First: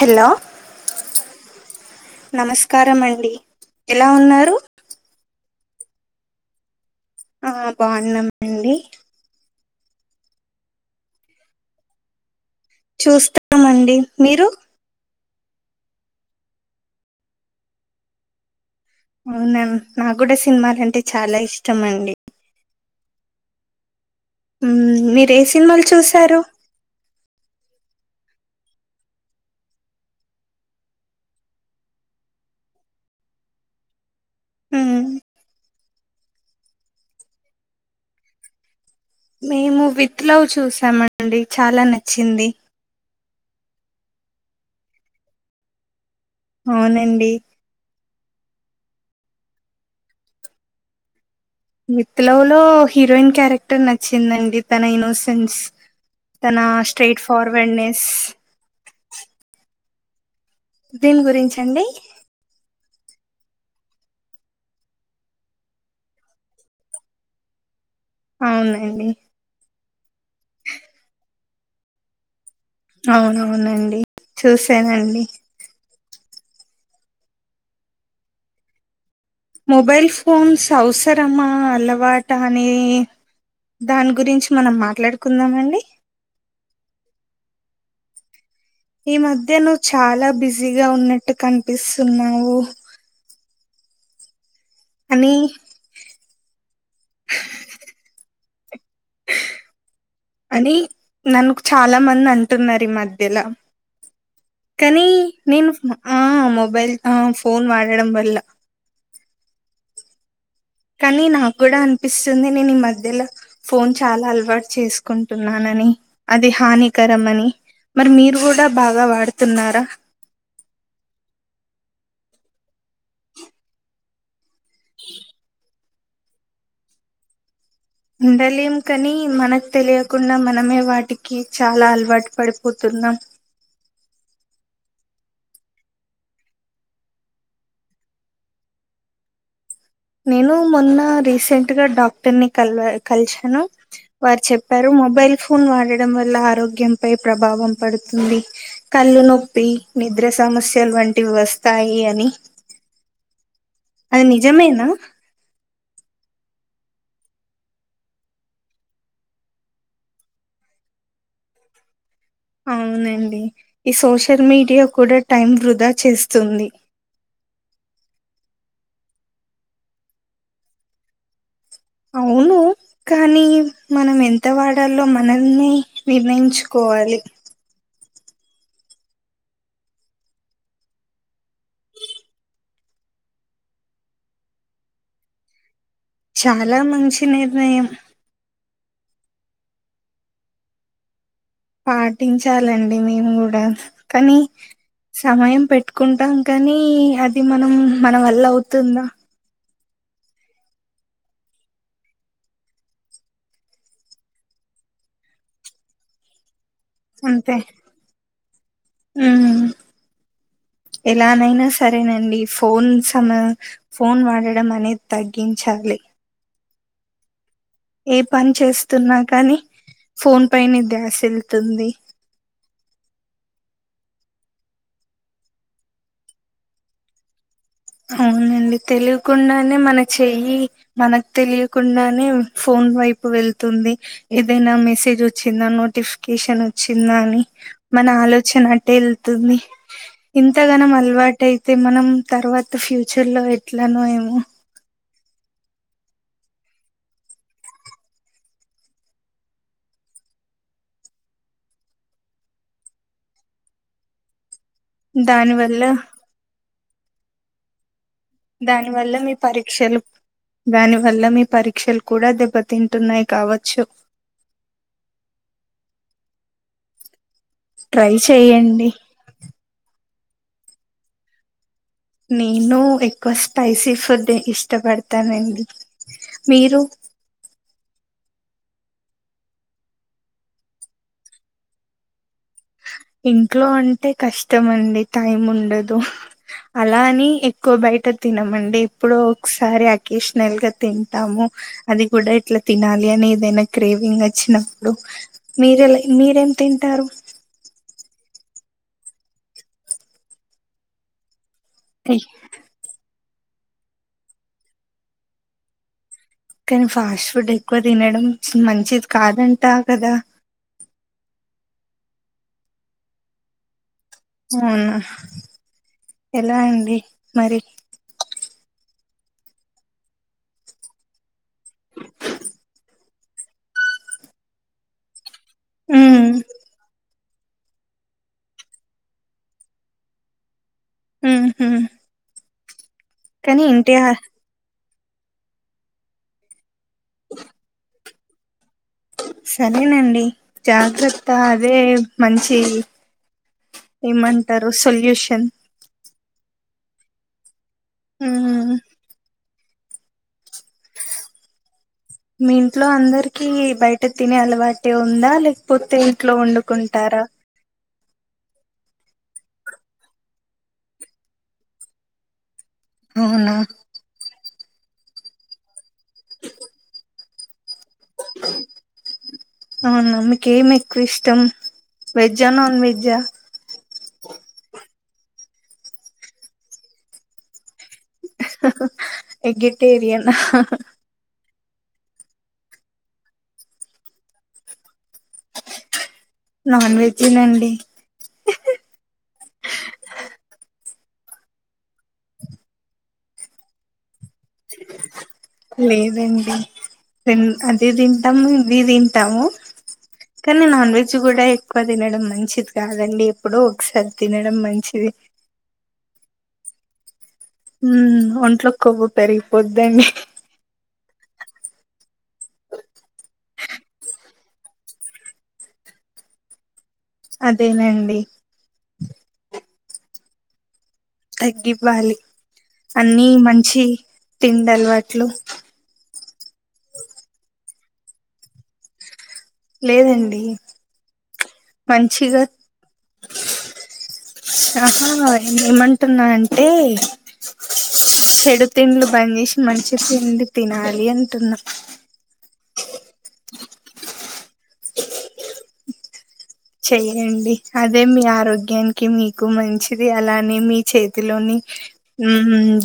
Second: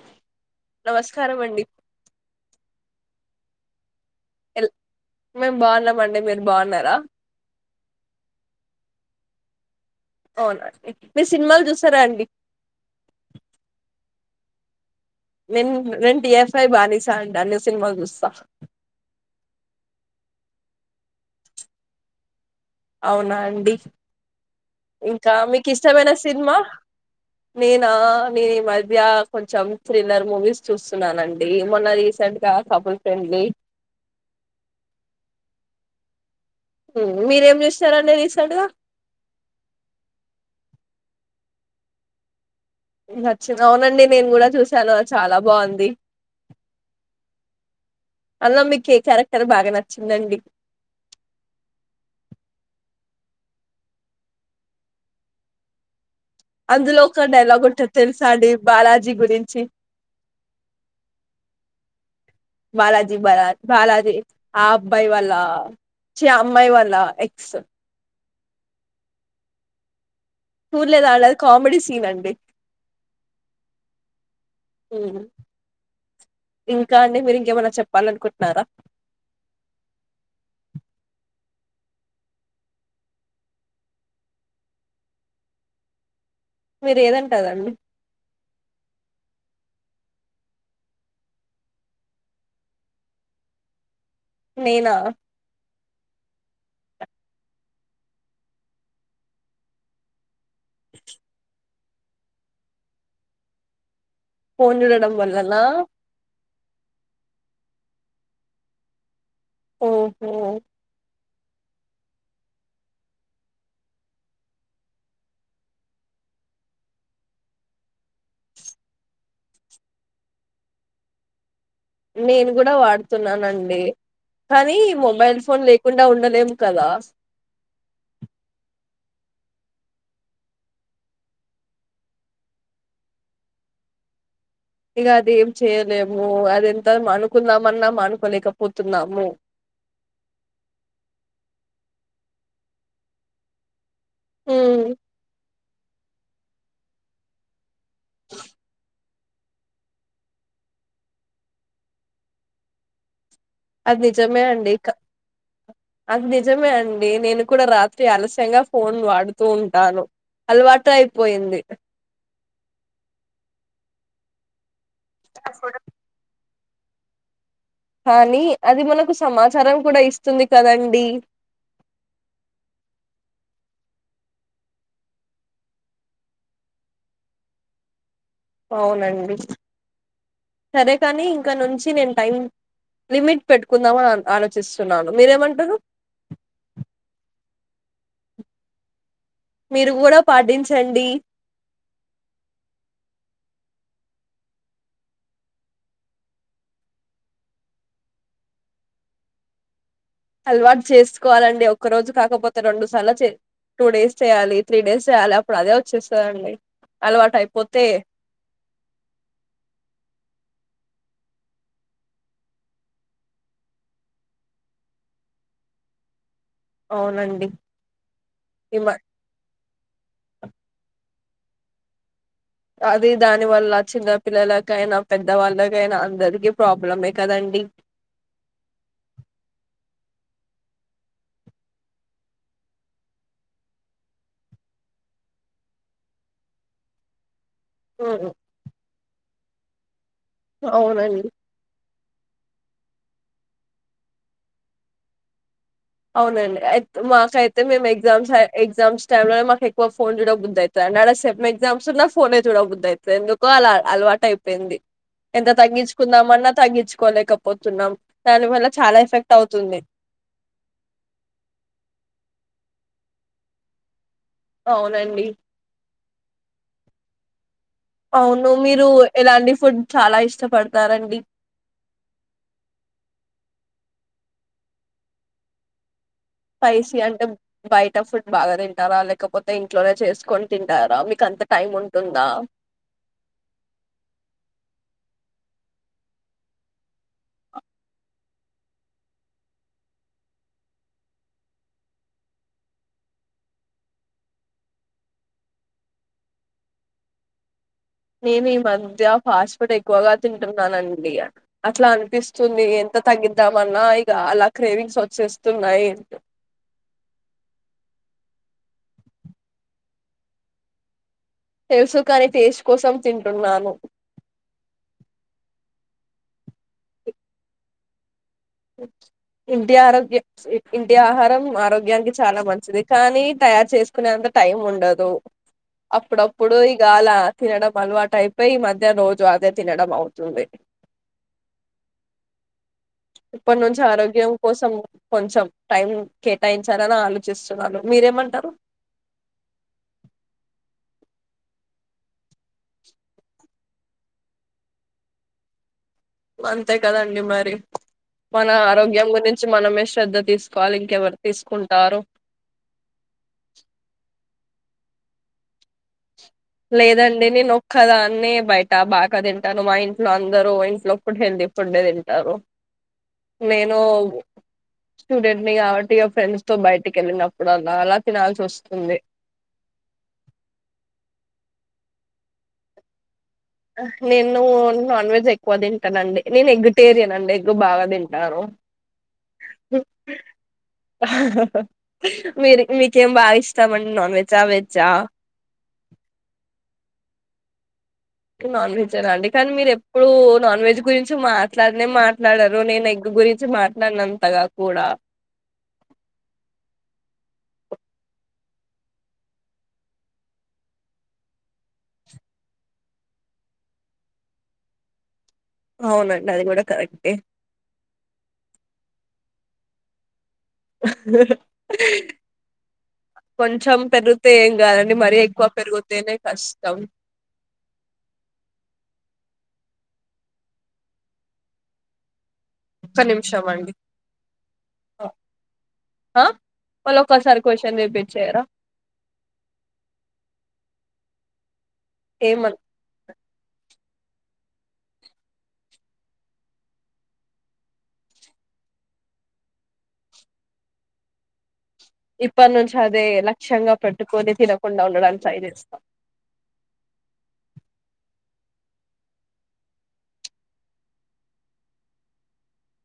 Hello నమస్కారం అండి కారం అండి ఎలా ఉన్నారు మేము బాన్నామండి మీరు బాన్నారా ఆ బాన్నామండి అవున అండి మీరు సినిమాల్ జుస్సరండి చూస్తామండి మీరు నేన్ రెన్ టీ ఎఫ్ ఐ బానిసాండ్ అన్ని సినిమాల్ జుస్సా అవునాం నా గూడా సినిమాలంటే చాలా ఇష్టం అండి అవునా అండి మ్మ్, మీరు ఇంకా ఏ సినిమాలు మీకిష్టమైన చూసారు సినిమా నేమ్ నా నెన్ ఈ మధ్య కొంచెం థ్రిల్లర్ మూవీస్ చూస్తున్నానండి. ఏమొన్న రీసెంట్ గా కపుల్ ఫ్రెండ్లీ హు హ్మ మీరేం జుసినారండి రీసెంట్గా మేము విత్ లవ్ చూసామండి చాలా నచ్చింది నచ్చిర్ రౌనండి నేను కూడా చూశాను చాలా బాంది. ఔనండి. అలా మీకే క్యారెక్టర్ బాగా నచ్చిందండి. మిత్త్ లవ్ లో హీరోయిన్ క్యారెక్టర్ నచ్చిందండి తన ఇన్నోసెన్స్. తన అందులో స్ట్రైట్ ఒక డైలాగుంటంది ఫార్వర్డ్నెస్ తెల్సా అండి బాలాజీ గురించి. దేని గురించండి. దిబాలా బాలాజీ ఆ అబ్బాయ్ వాళ్ళ ఛి అమ్మాయ్ వాళ్ళ ఎక్స్. ఔన్ లేండి. ఊర్లేదాలద్ కామెడీ సీనండి. ఔనవునండి హ్మ్. చూసానండి. ఇంకా అండి మీరు ఇంకేమన్నా చెప్పాలనుకుంటున్నారా. మొబైల్ ఫోన్స్ అవ్సరమా అలవాట అని దాన్ గురించి మనం మాట్లాడుకుందామ అండి. మీరేదంటే అదండి ఈ మధ్య నువ్ చాలా బిజీగా ఉన్నట్టు కనిపిస్సున్నావు. నేనా. అని నన్ చాలా మందంటున్నారు ఈ మధ్యల ఫోన్ కనీ చూడడం వల్లనా నేనుఫ్మ ఆ మొ బైల్ ఆ ఫోన్ వాడడం వల్ల ఓహో ని నాక్ గూడా అనిపిస్సుంది నేనిమధ్యలో ఫోన్ చాలా అలవాట్ చేసుకుంటున్నానని అది హానికరమ్ అని. మరి మీరు గూడా బాగా వాడ్ తిన్నారా. నేను గుడా వాడుతున్నానండి. కానీ మొబైల్ ఫోన్ లే కుండా ఉండలేం కదా. ఉండలేం కని మనక్ తెలియకుండా మనమే వాటికి చాలా అలవాట్ పడిపోతున్నాం. ఇగ అదేం చేయలేము అది ఎంతమ్ మానుకుందామన్నా మానుకోలేకపోతున్నాము. నేను మొన్న రీసెంట్ గా డాక్టర్ ని కల్వా కల్షాను. వార్ చెప్పారు మొబైల్ ఫ్ పున్ వాడడం వల్ల ఆరోగ్యంపై ప్రభావం. పడుతుంది. కళ్ళు నొప్పి నిద్ర సమస్యలు వంటివి వస్తాయి అని. అది నిజమే అండి క నిజమేనా. అది నిజమే అండి నేను కూడా రాత్రి ఆలస్యంగా ఫోన్ వాడుతూ ఉంటాను అల్వాటు అయ్పోయింది. అవునండి ఈ సోషల్ మీడియా కూడా టైం వృధా చేస్తుంది కానీ అది మనకు సమాచారం కూడా ఇస్తుంది కదండి అవును కానీ మనం ఎంత వాడాలో మనల్ని నిర్ణయించుకోవాలి అవునండి సరే కానీ ఇంకా నుంచి నేను టైం లిమిట్ పెట్టుకుందామని ఆలోచిస్తున్నాను మీరేమంటారు చాలా మంచి నిర్ణయం మీరు కూడా పాటించండి పాటించాలండి మేము కూడా కానీ సమయం పెట్టుకుంటాం కానీ అది మనం మన వల్ల అవుతుందా అలవాటు చేసుకోవాలండి ఒక్క రోజు కాకపోతే రెండు సార్ టూ డేస్ చేయాలి త్రీ డేస్ చేయాలి అప్పుడు అదే వచ్చేస్తుందండి అంతే ఉమ్ ఎలానైనా సరేనండి ఫోన్ సమ ఫోన్ వాడడం అనేద్ తగ్గించాలి. ఔనండి ఏ పని చేస్తున్నా కానీ ఫోన్ పైనే ధ్యాస్ వెళ్తుంది అది దాని వల్ల చిన్నపిల్లలకైనా పెద్దవాళ్ళకైనా అందరికీ ప్రాబ్లమే కదండి అవునండి తెలియకుండానే మన చెయ్యి మనకు తెలియకుండానే ఫోన్ వైపు వెళ్తుంది ఏదైనా మెసేజ్ వచ్చిందా నోటిఫికేషన్ వచ్చిందా అని మన ఉమ్, ఆలోచనా ట వెళ్తుంది ఇంతగానం అవునండి అలవాట అయితే మనం తరువాత ఫ్యూచర్ లో ఎట్లాన ఏమో అవునండియితే మాకైతే మేము ఎగ్జామ్స్ ఎగ్జామ్స్ టైమ్ లోనే మాకు ఎక్కువ ఫోన్ చూడక బుదైతది అండ్ అడ సెమ్ ఎగ్జామ్స్ ఉన్న ఫోనే చూడబుద్దాయితది ఎందుకో అలా అలవాటు యింది ఎంత దాని వల్ల తగ్గించుకుందామన్నా తగ్గించు కోలేకపోతున్నాం దాని వల్ల మీ పరీక్షలు దాని వల్ల మీ పరీక్షలు కూడా దెబ్బతింటున్నాయి కావచ్చు అవునండి ట్రై అవును మీరు చేయండి ఎలాంటి ఫుడ్ చాలా ఇష్టపడతారండి నేను ఎక్కువ స్పైసీ ఫుడ్ ఇష్టపడతానండి మీరు స్పైసీ అంటే బయట ఫుడ్ బాగా తింటారా లేకపోతే ఇంట్లోనే చేసుకొని తింటారా మీక అంత టైం ఉంటుందా ఇంట్లో అంటే కష్టమండి టైం ఉండదు అలాని ఎక్కువ బయట తినమండి ఎప్పుడో ఒకసారి అకేషనల్గా తింటాము అది కూడా ఇట్లా తినాలి అని ఏదైనా క్రేవింగ్ వచ్చినప్పుడు మీరలా మీరేం తింటారు నేను ఈ మధ్య ఫాస్ట్ ఫుడ్ ఎక్కువగా తింటున్నానండి అట్లా అయ్, అనిపిస్తుంది ఎంత తగ్గిద్దామన్నా ఇక అలా క్రేవింగ్స్ వచ్చేస్తున్నాయి కానీ ఫాస్ట్ ఫుడ్ ఎక్కువ తినడం మంచిది కాదంటా కదా తెలుసు కాని టేస్ కోసం తింటున్నాను అవునా ఎలా అండి మరి ఇంటి ఆరోగ్య ఇంటి ఆహారం ఆరోగ్యానికి చాలా మంచిది కానీ తయారు చేసుకునేంత టైం ఉండదు ఉమ్ అప్పుడప్పుడు ఇగ అలా తినడం అలవాటు అయిపోయి. ఈ మధ్య రోజు అదే తినడం అవుతుంది. హ్ హు ఇప్పటి నుంచి ఆరోగ్యం కోసం కొంచెం టైం కేటాయించాలని ఆలోచిస్తున్నాను. మీరేమంటారు సరేనండి జాగ్రత్త అదే మంచి ఏమంటారు. సొల్యూషన్ అంతే కదా అండి. మరి మన ఉమ్ ఆరోగ్యం గురించి మనమే శ్రధ తీసుకోవాలి ఇంకెవరు తీసుకుంటార మీ ఇంట్లో అందరికి బయట తినే అలవాటె ఉందా లేకపోతే ఇంట్లో వండుకుంటారా లేదండి. నేను ఒక్కదా న్నే బయట బాగా తింటాను. మా ఇంట్లో అందరు ఇంట్లో ఫ హెల్దీ ఫుడ్డే తింటారు. అవునా నేను స్టూడెంట్ నీ కాబట్టి ఇగ ఫ్రెండ్స్తో బయటకి వెళ్ళిన [unintelligible] ఆవున మికు ఏం ఎక్కువ ఇష్ ష్టం వెజ్జా నాన్ వెజ్జ నేను నాన్ వెజ్ ఎక్కువ తింటాను అండి. నేను ఎగ్ టేరియన్ అండి. ఎగ్ బాగా తింటా యార్ వెజిటేరియనా మీర్ మీకు ఎం బాగా ఇష్టం అండి నాన్ వెజ్జా వెజ్జ నాన్ వెజ్జే నండి. నాన్ వెజ్జేనా అండి. కానీ మీరు ఎప్పుడు నాన్ వెజ్జ్ గురించి మాట్లాడినే మాట్లాడరు. నేను ఎగ్ గురించి మాట్లాడిన అంతగా కూడా లేదండి. తిమ్ అది తింటాము ఇది తింటాము కానీ నాన్ వెజ్ కూడా ఎక్కువ తినడం మంచిది కాదండి. ఎప్పుడో ఒకసారి తినడం మంచిది. అవునండి అది కూడా కరెట్టే హ్ ఒంట్లో కొవ్యు పెరిగిపోద్దండి. కొంచెం పెరూగుతే ఏం కాదండి. మరీ ఎక్కువ పెరిగుతేనే కష్టం. అదేనండి అగ్గి పలి ఒక్క అన్ని నిమిషం అండి మంచి తిండి అలవాట్లు ఆ మాళ్ళ ఒక్కసారి క్వశ్చన్ రపిట్ చేయరా లేదండి. మంచిగా ఏమన్ ఆహా ఏమంటున్నా అంటే చెడు తిండ్లు బందు చేసి మంచి తిండి తినాలి. అంటున్నా అప్పటి నుంచి అదే లక్ష్యంగా పెట్టుకొని తినకుండా ఉండడానికి ట్రై చేస్తా చెయ్యండి. అదే మీ ఆరోగ్యానికి మీకు మంచిది అలానే మీ చేతిలోని ఉ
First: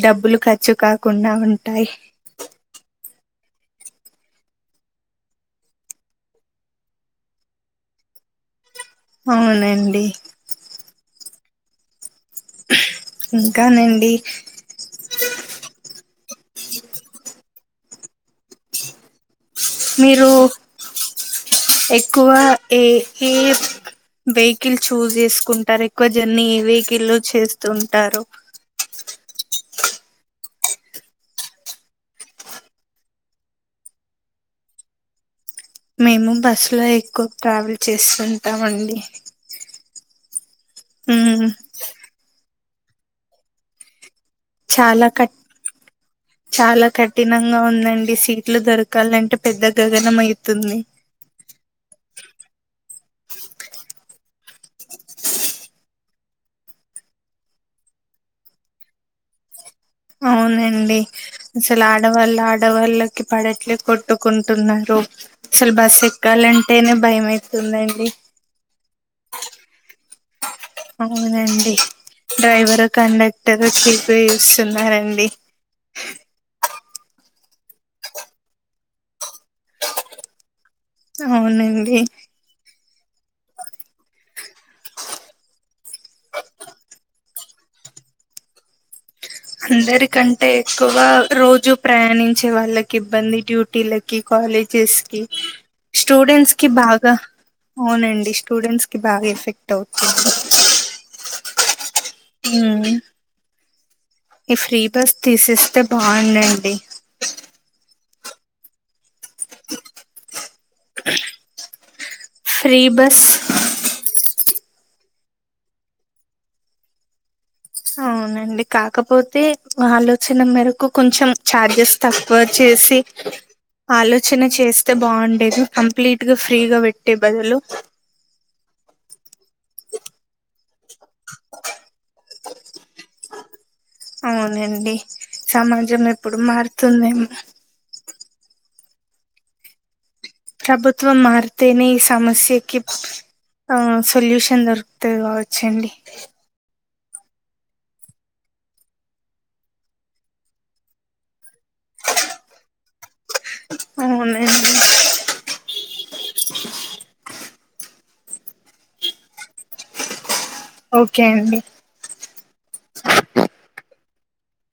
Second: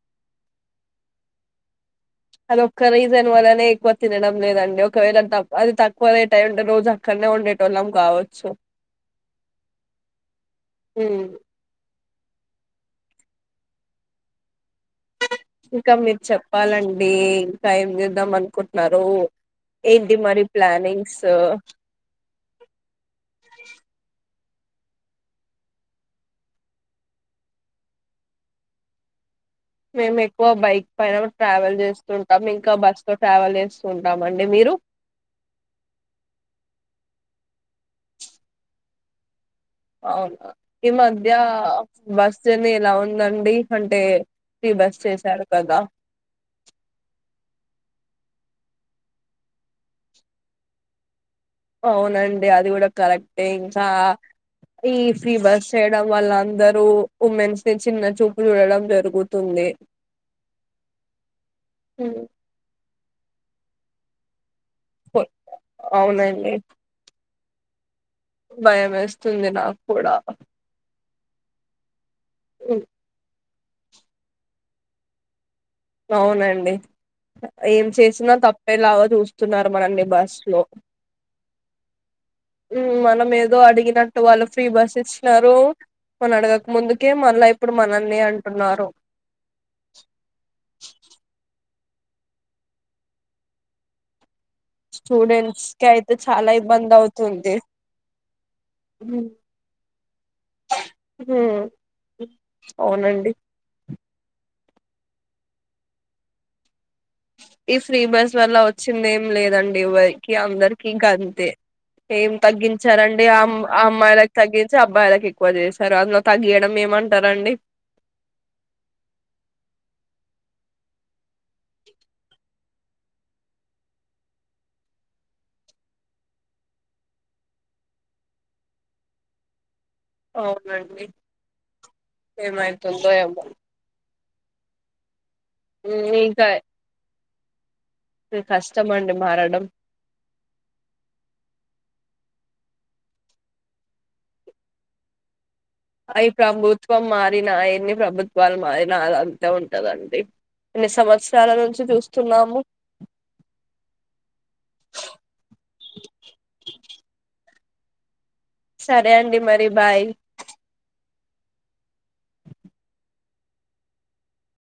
డబ్బులు ఖర్చు కాకుండా ఉంటాయి. అది ఒక్క రీజన్ వల్లనే ఎక్కువ తినడం. లేదండి ఒకవేళ అది తక్కువ రేట్ ఏంటే రోజు అక్కడనే ఉండేటోళ్ళం కావచ్చు. అవుననాండి. హ్మ్. ఇంకానండి. ఇంకా మీరు చెప్పాలండి. ఇంకా ఏం చేద్దాం అనుకుంటున్నారు. ఏంటి మీరు మరి ప్లానింగ్స్ ఎక్కువ ఏ ఏ వెకిల్ చూజ్ చేసుకుంటారు. ఎక్కువ జర్నీ ఏ వెకిల్ చేస్తుంటారు. మేము ఎక్కువ బైక్ పైన ట్రావెల్ చేస్తు ఉంటాం ఇంకా బస్ లో ట్రావెల్ చేస్తూ ఉంటామ అండి మీరు మేము బస్సు లో ఎక్కువ ట్రావెల్ చేస్తుంటామ అండి అవును ఈ మధ్య బస్ ఎలా ఉందండి అంటే ఫ్రీ బస్ చాలా క చేశారు కదా చాలా కఠినంగా ఉందండి సీట్ సీట్లు దొరకాలంటే పెద్ద గగనం అయితుంది అవునండి అది కూడా కరెక్టే ఇంకా ఈ ఫ్రీ బస్ చేయడం వల్ల అందరూ ఉమెన్స్ ని చిన్న చూపు చూడడం జరుగుతుంది అవునండి అసలు ఆడవాళ్ళు ఆడవాళ్ళ పడట్లే కొట్టుకు టున్నారు అసల్ బస్ అవునండి ఎక్కాలంటేనే భయ ఉందండి భయం వేస్తుంది నాకు కూడా అవునండి డ్రైవర్ కండక్ట్ బట్ట పోయి చూస్తున్నారండి అవునండి ఏం చేసినా తప్పేలాగా చూస్తున్నారు మనల్ని బస్సు లో అవునండి ఉమ్ మనం ఏదో అడిగినట్టు వాళ్ళు ఫ్రీ బస్ ఇచ్చినారు మన అడగక ముందుకే మళ్ళా ఇప్పుడు మనల్ని అంటున్నారు అందరి కంటే ఎక్కువ రోజు రోజు ప్రయాణించే వాళ్ళకి ఇబ్బంది డ్యూటీలకి కాలేజెస్ కి స్టూడెంట్స్ కి అయితే చాలా స్టూడెంట్స్ కి ఇబ్బంది బాగా అవుతుంది అవునండి స్టూడెంట్స్ కి బాగా ఎఫెక్ట్ అవుతుంది ఉమ్ ఉమ్, అవునండి ఈ ఫ్రీ బస్ తీసిస్తే బాగుందండి ఈ ఫ్రీ బస్ వల్ల వచ్చింది లేదండి ఎవరికి అందరికి ఇంకా అంతే ఏం ఫ్రీ బస్ తగ్గించారండి ఆమ్ ఆ అమ్మాయిల తగ్గించి అబ్బాయిలకు ఎక్కువ చేశారు అందులో తగ్గియడం ఏమంటారండి అవునండి కాకపోతే ఆలోచన మేరకు కొంచెం చార్జెస్ తక్కువ చేసి ఆలోచన చేస్తే బాగుండేది, కంప్లీట్ గా ఫ్రీగా పెట్టే బదులు. అవునండి ఏమైతుందో ఏమో అవునండి సమాజం ఎప్పుడు మారుతుందేమో ఇగ్ కష్టమండి మారడం ప్రభుత్వం మార్తేనే ఈ సమస్యకి ఆ సొల్యూషన్ దొరుకుతది, గావ అయి ప్రంభు త్వం మారినా యెన్ని ప్రభుత్వాలు మారినా అది అంతే ఉంటాదండి అన్ని సంవత్స్ చాలా నుంచి చూస్తున్నాము అవునండి సరే అండి మరి బాయ్ ఓకే అండి